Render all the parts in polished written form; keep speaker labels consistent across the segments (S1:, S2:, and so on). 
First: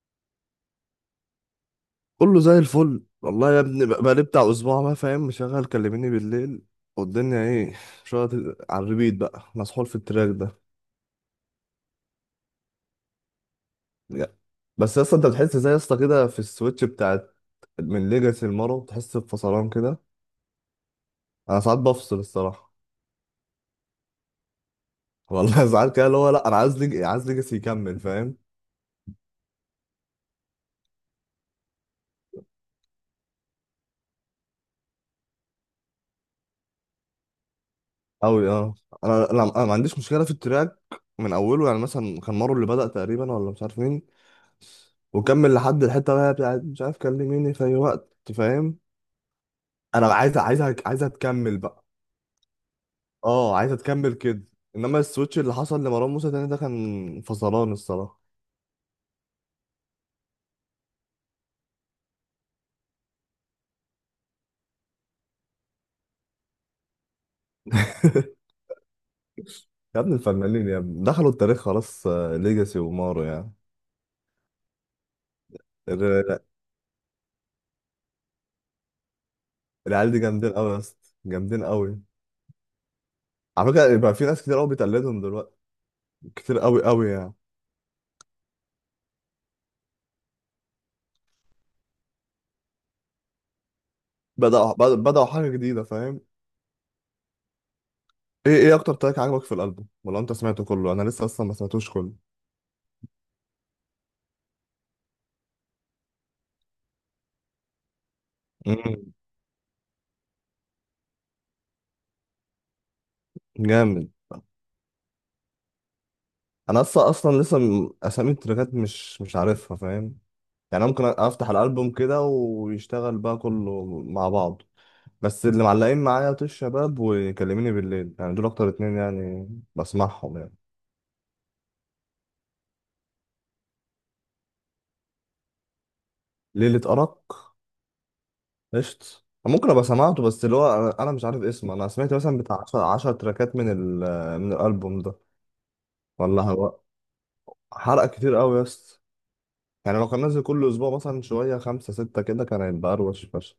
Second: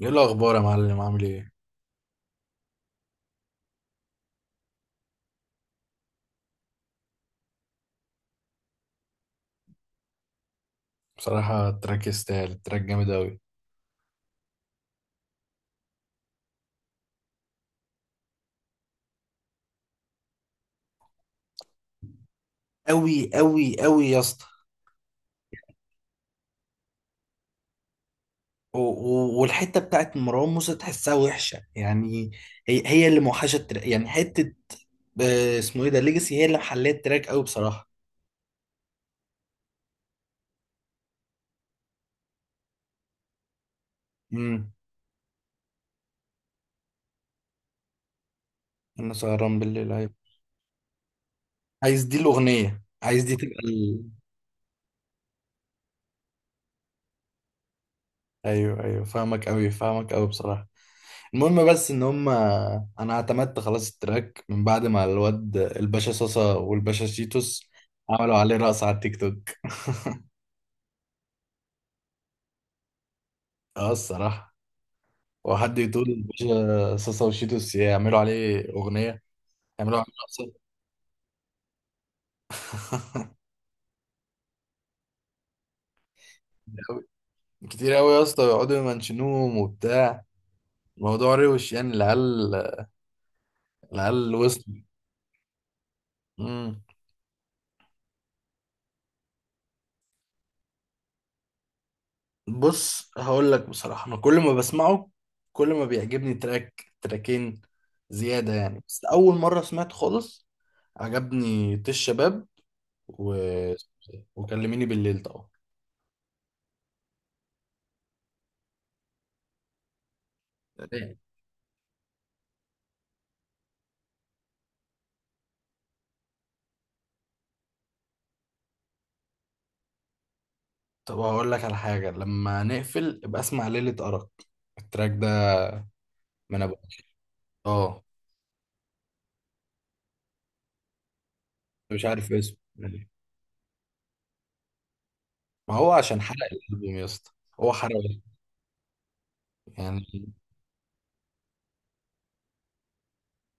S1: ايه الاخبار يا معلم؟ عامل ايه؟
S2: كله زي الفل والله يا ابني، بقى بقالي بتاع اسبوع بقى فاهم، مشغل كلميني بالليل. والدنيا ايه؟ شغل على الريبيت بقى، مسحول في التراك ده.
S1: بصراحه التراك يستاهل، التراك جامد قوي.
S2: يا. بس يا اسطى، انت بتحس زي يا اسطى كده في السويتش بتاعت من ليجاسي لمارو، بتحس بفصلان كده؟ انا ساعات بفصل الصراحه.
S1: أوي أوي أوي يا اسطى.
S2: والله ساعات كده اللي هو لا، انا عايز ليجاسي يكمل فاهم.
S1: والحتة بتاعت مروان موسى تحسها وحشة يعني. هي اللي موحشة التراك، يعني حتة. آه، اسمه ايه ده؟ ليجاسي هي اللي محلية التراك أوي بصراحة.
S2: قوي اه. انا ما عنديش مشكله في التراك من اوله. يعني مثلا كان مارو اللي بدأ تقريبا، ولا مش عارف مين،
S1: امم.
S2: وكمل لحد الحته بقى بتاعت مش عارف. كلميني في اي وقت فاهم.
S1: انا سهران بالليل،
S2: انا
S1: ايوه.
S2: عايز عايزك عايزها تكمل بقى.
S1: عايز دي الأغنية، عايز دي
S2: اه
S1: تبقى
S2: عايزها تكمل كده. انما السويتش اللي حصل لمروان موسى تاني ده كان فصلان الصراحه.
S1: ايوه ايوه، فاهمك قوي، فاهمك قوي بصراحه. المهم بس ان هم انا اعتمدت خلاص التراك من بعد ما الواد الباشا صاصا والباشا شيتوس عملوا عليه رقص على التيك توك.
S2: يا ابن الفنانين، يا ابن دخلوا التاريخ خلاص. ليجاسي ومارو يعني.
S1: اه الصراحة. وحد
S2: ال-
S1: يقول
S2: ال-
S1: الباشا صاصا وشيتوس يعملوا عليه أغنية، يعملوا عليه
S2: العيال دي
S1: رقصة.
S2: جامدين قوي يا اسطى، جامدين قوي. على فكره بقى في ناس كتير قوي بتقلدهم دلوقتي، كتير قوي
S1: كتير أوي،
S2: قوي يعني.
S1: كتير أوي يا اسطى، يقعدوا يمنشنوهم وبتاع. الموضوع روش، يعني العيال، العيال وصلوا.
S2: بدأوا حاجه جديده فاهم.
S1: مم.
S2: ايه اكتر تراك عجبك في الالبوم؟ ولا انت سمعته كله؟ انا لسه اصلا ما سمعتوش كله.
S1: بص هقول لك بصراحة، أنا كل ما بسمعه كل ما بيعجبني تراك، تراكين زيادة يعني. بس
S2: مم.
S1: أول مرة سمعت خالص عجبني طيش شباب و...
S2: جامد.
S1: وكلميني بالليل طبعا.
S2: انا اصلا لسه اسامي التراكات مش عارفها فاهم. يعني أنا ممكن افتح الالبوم كده ويشتغل بقى كله مع بعض. بس اللي معلقين معايا طيش شباب وكلميني بالليل، يعني دول اكتر اتنين يعني، بسمعهم يعني.
S1: طب هقول لك على حاجة، لما نقفل ابقى اسمع ليلة أرق، التراك ده، من ابو.
S2: ليلة أرق
S1: اه
S2: قشط، ممكن ابقى سمعته. بس اللي هو انا مش عارف اسمه. انا
S1: مش
S2: سمعت
S1: عارف
S2: مثلا
S1: اسمه
S2: بتاع 10
S1: يعني.
S2: 10 تراكات من الالبوم ده.
S1: ما هو عشان حرق
S2: والله هو
S1: الألبوم يا اسطى، هو حرق
S2: حرق كتير قوي يا اسطى. يعني
S1: يعني.
S2: لو كان نازل كل اسبوع مثلا شويه خمسة ستة كده، كان هيبقى اروش فشخ.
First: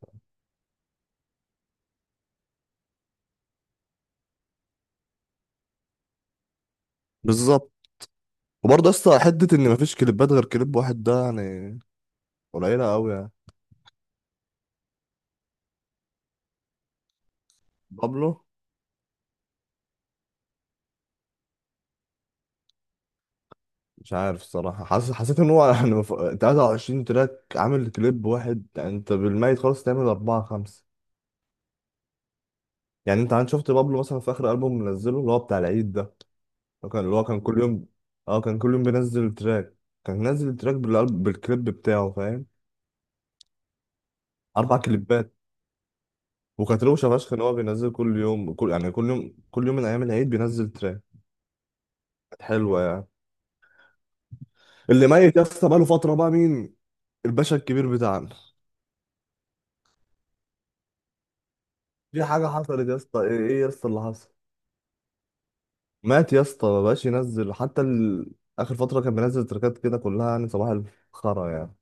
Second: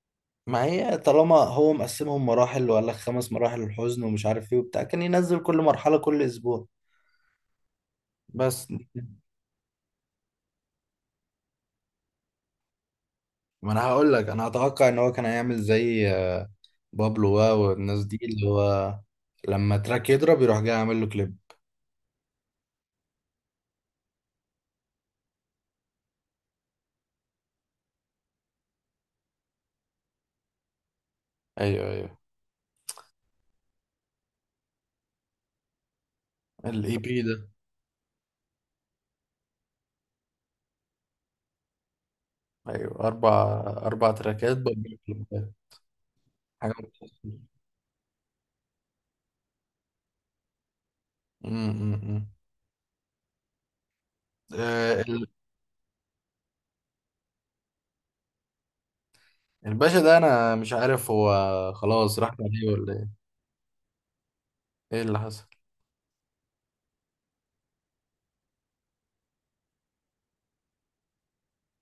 S1: ما هي طالما هو مقسمهم مراحل وقال لك خمس مراحل الحزن ومش عارف ايه وبتاع، كان ينزل كل مرحلة كل أسبوع
S2: بالظبط.
S1: بس.
S2: وبرضه يا اسطى، حته ان مفيش كليبات غير كليب واحد ده يعني، قليله قوي يعني.
S1: ما انا هقول لك، انا اتوقع ان هو كان هيعمل زي بابلو واو والناس دي،
S2: بابلو
S1: اللي هو لما تراك يضرب يروح جاي عامل له كليب.
S2: مش عارف الصراحة. حسيت ان هو يعني، 23 تراك عامل كليب واحد؟ يعني انت بالميت خالص تعمل أربعة خمسة.
S1: ايوه، ايوه.
S2: يعني انت عن شفت بابلو مثلا في آخر ألبوم منزله اللي هو بتاع العيد ده؟ اللي هو
S1: الاي
S2: كان اللي
S1: بي
S2: هو
S1: ده.
S2: كان كل يوم، اه كان كل يوم بينزل تراك، كان نازل تراك بالكليب بتاعه فاهم.
S1: ايوه، اربع، اربع تراكات
S2: أربع
S1: بابلو
S2: كليبات.
S1: كليبات. حاجه
S2: وكانت روشة
S1: متخصصة.
S2: فشخ ان هو بينزل كل يوم، كل يوم كل يوم من أيام العيد بينزل تراك.
S1: أمم، أمم، أمم.
S2: كانت حلوة يعني.
S1: آه،
S2: اللي
S1: ال-
S2: ميت يا اسطى بقاله فترة بقى، مين؟ الباشا الكبير بتاعنا.
S1: الباشا ده انا مش عارف، هو خلاص
S2: في
S1: راح
S2: حاجة
S1: عليه
S2: حصلت
S1: ولا
S2: يا اسطى؟
S1: ايه؟
S2: ايه يا اسطى اللي حصل؟
S1: ايه اللي حصل؟
S2: مات يا اسطى، ما بقاش ينزل حتى اخر فتره كان بينزل تراكات كده كلها يعني صباح الخرا يعني.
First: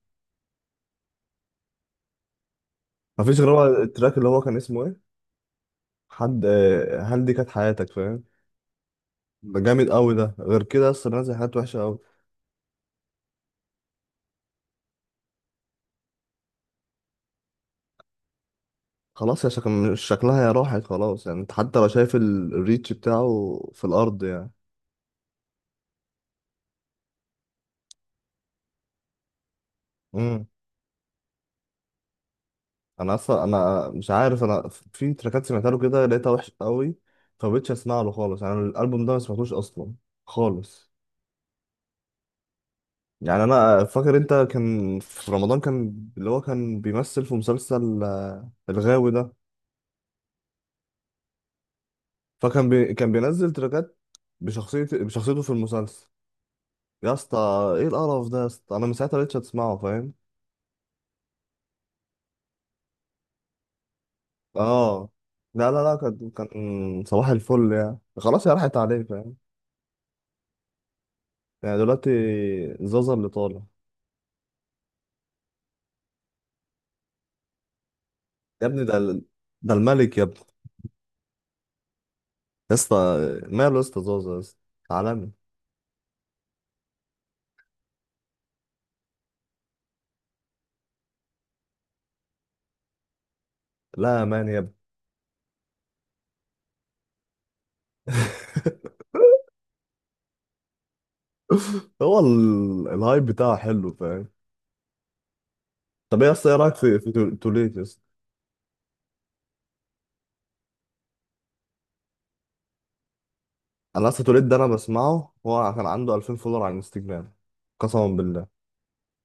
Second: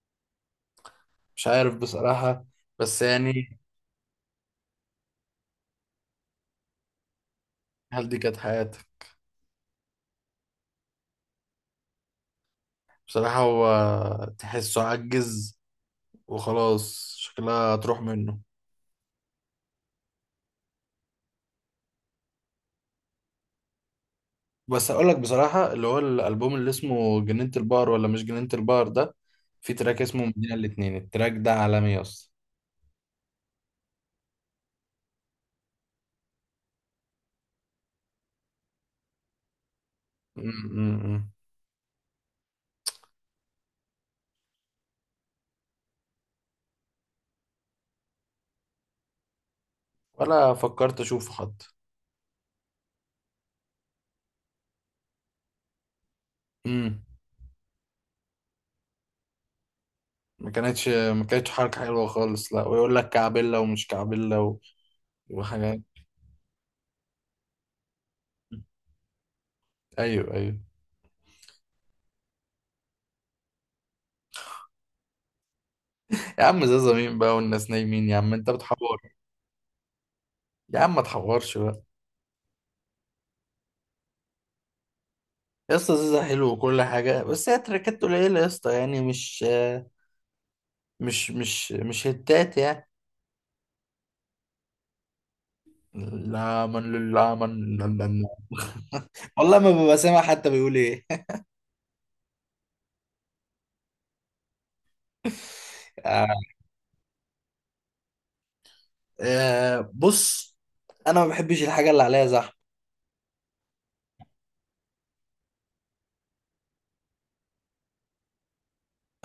S1: مش عارف بصراحه، بس
S2: ما فيش غير
S1: يعني.
S2: هو التراك اللي هو كان اسمه ايه، حد. هل دي كانت حياتك
S1: هل دي
S2: فاهم.
S1: كانت حياته؟
S2: ده جامد قوي، ده غير كده يا اسطى بينزل حاجات وحشه قوي.
S1: بصراحه هو تحسه عجز وخلاص شكلها هتروح منه.
S2: خلاص، يا شكلها يا راحت خلاص يعني. انت حتى لو شايف الريتش بتاعه في الارض يعني.
S1: بس اقول لك بصراحه اللي هو الالبوم اللي اسمه جنينه البحر ولا مش جنينه البحر ده، في تراك اسمه
S2: امم.
S1: مدينه الاتنين، التراك ده عالمي يا اسطى.
S2: انا اصلا مش عارف. انا في تراكات سمعتها له كده لقيتها وحشه قوي، فبقيتش اسمع له خالص، يعني الالبوم ده ما سمعتوش اصلا
S1: أمم،
S2: خالص.
S1: أمم.
S2: يعني انا فاكر انت كان في رمضان، كان اللي هو كان بيمثل في مسلسل الغاوي ده.
S1: ولا فكرت اشوفه حتى.
S2: كان بينزل تراكات بشخصيته في المسلسل
S1: امم.
S2: يا اسطى. ايه القرف ده يا اسطى؟ انا من ساعتها مبقتش اسمعه فاهم.
S1: ما كانتش حركه حلوه خالص، لا، ويقول لك كعبله ومش كعبله و...
S2: اه. لا
S1: وحاجات.
S2: لا لا كان صباح الفل يعني، خلاص يا راحت عليه فاهم.
S1: ايوه، ايوه.
S2: يعني دلوقتي زازا اللي طالع.
S1: يا عم زازا مين بقى والناس نايمين، يا عم انت
S2: يا ابني ده
S1: بتحور.
S2: ده الملك يا ابني.
S1: يا عم ما تحورش بقى.
S2: يا اسطى، ماله يا اسطى زازا يا اسطى؟ عالمي.
S1: يا اسطى زازا حلو وكل حاجه، بس هي تراكات قليله يا اسطى، يعني مش هتات يعني.
S2: لا يا مان يا ابني.
S1: لا، من لله، من لا، لا، لا. والله ما ببقى سامع حتى بيقول ايه.
S2: هو الهايب بتاعه حلو فاهم. طب
S1: آه،
S2: ايه اصلا، ايه رايك في توليت يا اسطى؟
S1: آه، بص انا ما بحبش الحاجه اللي عليها زحمه.
S2: انا اصلا توليت ده انا بسمعه. هو كان عنده 2000 فولور على الانستجرام قسما بالله.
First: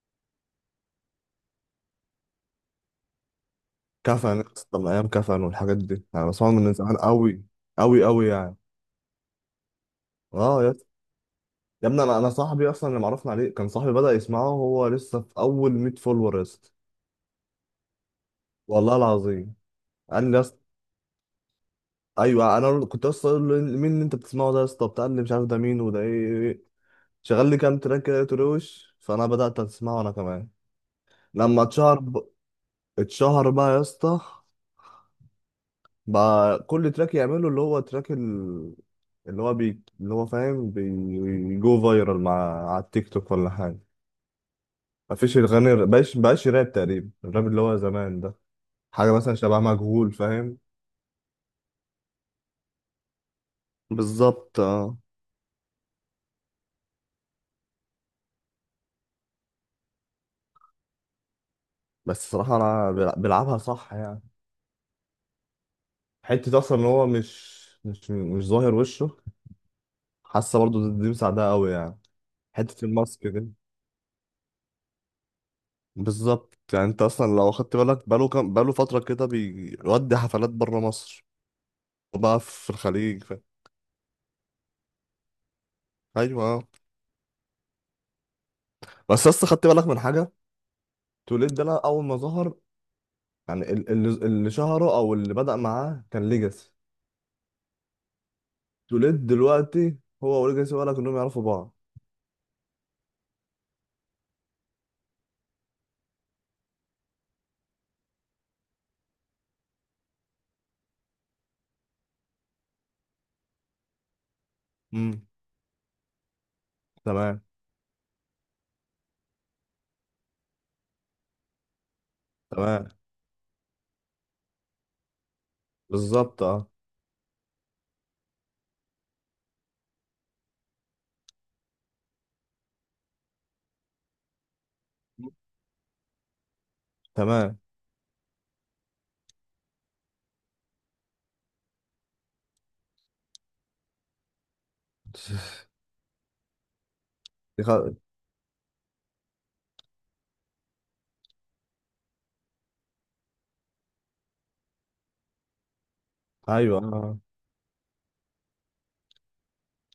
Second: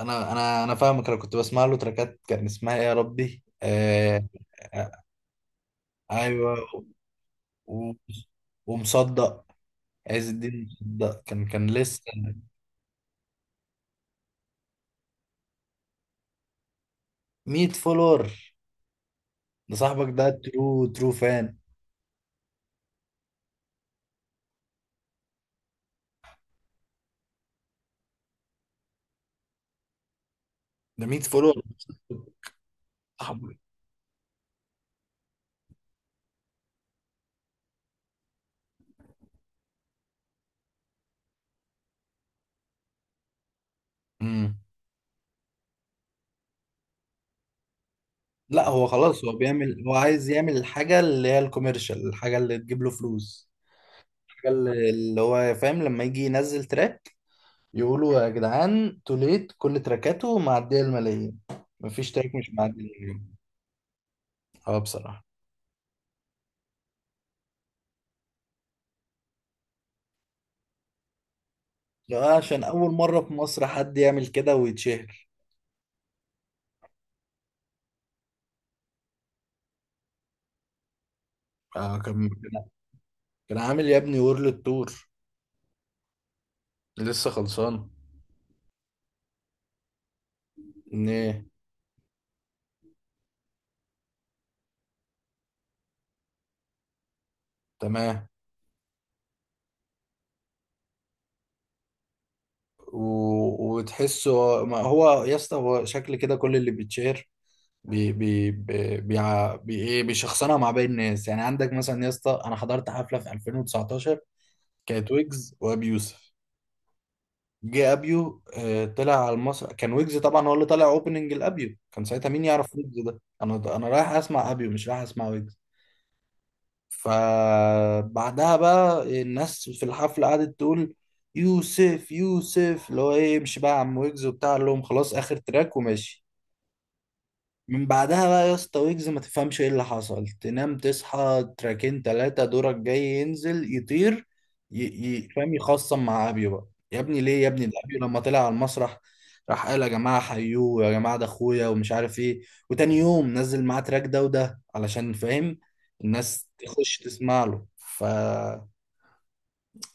S1: انا فاهمك، انا كنت بسمع له تراكات كان اسمها ايه يا ربي، آه،
S2: كفن يا اسطى، من
S1: آه،
S2: ايام كفن والحاجات دي انا بسمعه
S1: ايوه.
S2: من زمان قوي،
S1: و-
S2: قوي قوي يعني.
S1: ومصدق، عز
S2: اه
S1: الدين
S2: يا اسطى.
S1: مصدق، كان
S2: يا
S1: لسه
S2: ابني انا صاحبي اصلا اللي معرفنا عليه، كان صاحبي بدا يسمعه وهو لسه في اول 100 فولور يا اسطى.
S1: 100 فولور.
S2: والله العظيم.
S1: ده صاحبك ده
S2: قال لي يا اسطى.
S1: ترو ترو فان.
S2: ايوه، انا كنت اصلا اقول له: مين اللي انت بتسمعه ده يا اسطى؟ بتاع اللي مش عارف ده مين، وده ايه؟ إيه إيه. شغل لي كام تراك كده تروش، فانا بدات اسمعه انا كمان
S1: ده 100
S2: لما
S1: فولور.
S2: اتشهر. اتشهر
S1: صاحبي.
S2: بقى يا اسطى، بقى كل تراك يعمله اللي هو تراك اللي هو اللي هو فاهم، بيجو فايرال مع على التيك توك ولا حاجة.
S1: امم.
S2: مفيش الغني بقاش راب تقريبا، الراب اللي هو زمان ده،
S1: لا هو
S2: حاجة
S1: خلاص
S2: مثلا
S1: هو
S2: شبه
S1: بيعمل، هو
S2: مجهول
S1: عايز يعمل
S2: فاهم.
S1: الحاجة اللي هي الكوميرشال، الحاجة اللي تجيب له فلوس، الحاجة
S2: بالظبط
S1: اللي
S2: اه.
S1: اللي هو فاهم، لما يجي ينزل تراك يقولوا يا جدعان توليت كل تراكاته معدية الملايين، مفيش
S2: بس
S1: تراك مش
S2: الصراحة
S1: معدي
S2: أنا
S1: المليون.
S2: بيلعبها صح يعني.
S1: اه بصراحة.
S2: حتة أصلا إن هو مش ظاهر وشه، حاسة برضه دي مساعدة أوي يعني،
S1: لا، عشان
S2: حتة
S1: أول مرة
S2: الماسك
S1: في
S2: دي
S1: مصر حد يعمل كده ويتشهر.
S2: بالظبط. يعني انت اصلا لو خدت بالك بقاله كام، بقاله فتره كده بيودي حفلات بره مصر،
S1: اه كان،
S2: وبقى في الخليج
S1: كان عامل يا ابني وورلد تور،
S2: ايوه اه.
S1: لسه خلصان.
S2: بس اصلا خدت بالك من حاجه؟
S1: ايه؟
S2: توليد ده، لا، اول ما ظهر. يعني اللي شهره او اللي بدأ معاه كان ليجاسي.
S1: تمام.
S2: توليد دلوقتي هو وليجاسي، ولا كانوا يعرفوا بعض؟
S1: و... وتحسه، ما هو يا اسطى هو شكل كده كل اللي بيتشهر بي ايه، بيشخصنها مع باقي الناس. يعني عندك مثلا يا اسطى، انا حضرت حفله في 2019، كانت
S2: امم.
S1: ويجز وابي يوسف.
S2: تمام.
S1: جه ابيو، آه، طلع على المسرح، كان ويجز طبعا هو اللي طلع اوبننج الابيو، كان ساعتها مين يعرف
S2: تمام،
S1: ويجز ده؟ انا رايح اسمع ابيو مش رايح اسمع ويجز.
S2: بالظبط اه.
S1: فبعدها بقى الناس في الحفله قعدت تقول يوسف، يوسف، اللي هو ايه، امشي بقى يا عم ويجز وبتاع، قال لهم خلاص اخر تراك وماشي.
S2: تمام.
S1: من بعدها بقى يا اسطى ويجز ما تفهمش ايه اللي حصل، تنام تصحى تراكين تلاتة دورك جاي ينزل يطير فاهم يخصم مع ابيو بقى، يا ابني ليه يا
S2: دي
S1: ابني؟ ده
S2: خ-
S1: ابيو لما طلع على المسرح راح قال يا جماعة حيوه، يا جماعة ده اخويا ومش عارف ايه، وتاني يوم نزل معاه تراك، ده وده علشان فاهم الناس
S2: ايوه
S1: تخش تسمع له ف...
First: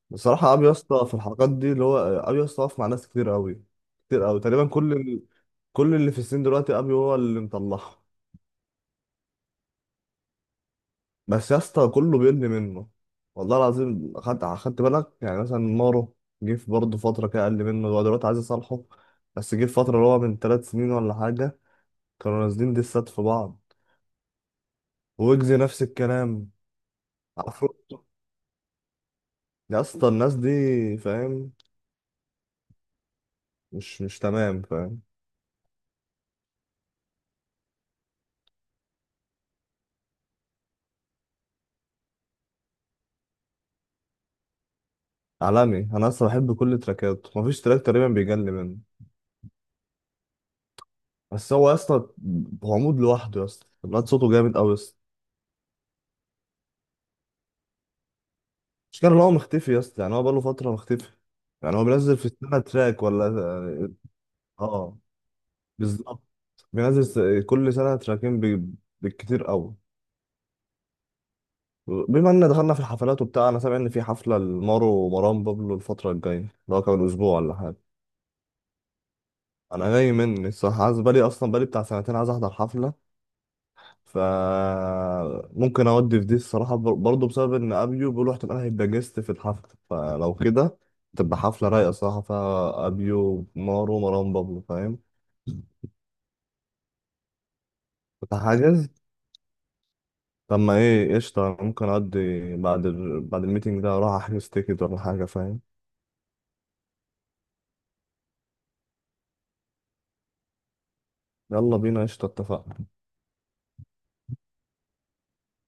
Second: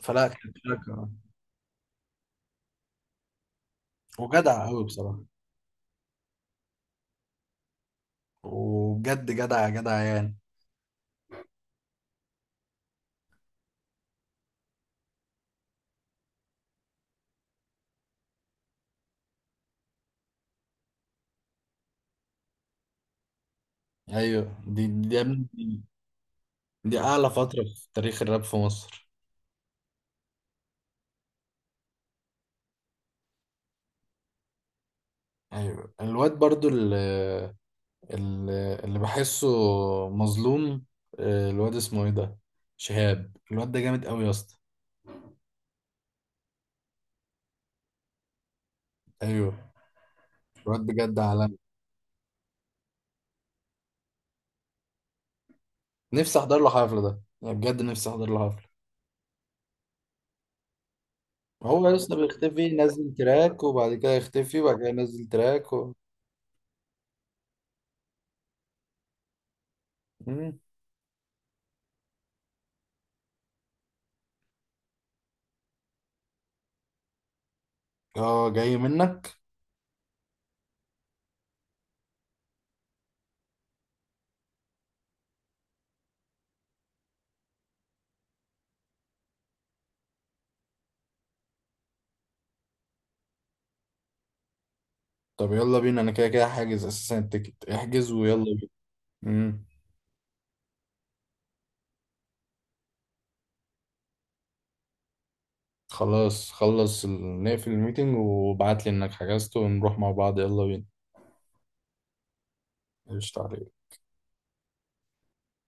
S1: فلا كان
S2: بصراحة أبي يسطا
S1: تراك.
S2: في الحلقات دي، اللي هو أبي يسطا واقف مع ناس كتير أوي، كتير أوي، تقريبا
S1: وجدع قوي
S2: كل
S1: بصراحة،
S2: كل اللي في السن دلوقتي أبي هو اللي مطلعها.
S1: وبجد جدع جدع يعني.
S2: بس يسطا كله بيرمي منه. والله العظيم أخدت بالك، يعني مثلا مارو، جه في برضه فترة كده أقل منه، هو دلوقتي عايز يصالحه. بس جه في فترة اللي هو من تلات سنين ولا حاجة، كانوا نازلين ديسات في بعض،
S1: ايوه، دي يا ابني
S2: ويجز نفس الكلام،
S1: دي اعلى فترة
S2: عفرو.
S1: في تاريخ الراب في مصر.
S2: يا اسطى الناس دي فاهم، مش تمام فاهم.
S1: ايوه الواد برضو اللي بحسه مظلوم، آه، الواد اسمه ايه ده؟ شهاب، الواد ده جامد قوي يا اسطى.
S2: عالمي. أنا أصلا بحب كل تراكاته، مفيش تراك تقريبا بيجلي منه.
S1: ايوه الواد بجد
S2: بس
S1: عالمي.
S2: هو يا اسطى عمود لوحده يا اسطى، الواد صوته جامد قوي يا اسطى.
S1: نفسي احضر له حفلة، ده يعني بجد نفسي احضر له حفلة.
S2: مش كان هو مختفي يا اسطى؟ يعني هو بقاله فتره مختفي، يعني هو
S1: هو يا اسطى
S2: بينزل في السنه
S1: بيختفي
S2: تراك
S1: ينزل تراك وبعد
S2: ولا؟
S1: كده يختفي
S2: اه
S1: وبعد كده ينزل تراك و...
S2: بالظبط. بينزل كل سنه تراكين بالكتير قوي.
S1: مم.
S2: بما ان دخلنا في الحفلات وبتاع، انا سامع ان في حفله لمارو ومروان بابلو الفتره الجايه، اللي هو كمان اسبوع ولا حاجه.
S1: اه جاي منك.
S2: انا جاي مني الصراحه، عايز بالي اصلا، بالي بتاع سنتين عايز احضر حفله. فممكن اودي في دي الصراحه برضه، بسبب ان ابيو بيقولوا احتمال هيبقى جيست في الحفله. فلو كده تبقى حفله رايقه صراحه، فيها ابيو مارو مروان بابلو فاهم.
S1: طب يلا بينا، انا كده كده حاجز اساسا التيكت، احجز
S2: كنت
S1: ويلا بينا.
S2: هحجز.
S1: مم.
S2: طب ما ايه قشطه، أنا ممكن اودي بعد بعد الميتنج ده اروح احجز تيكت ولا حاجه فاهم.
S1: خلاص، خلص نقفل الميتنج وابعت لي انك حجزت ونروح مع بعض، يلا بينا.
S2: يلا بينا قشطه اتفقنا.
S1: قشطة عليك.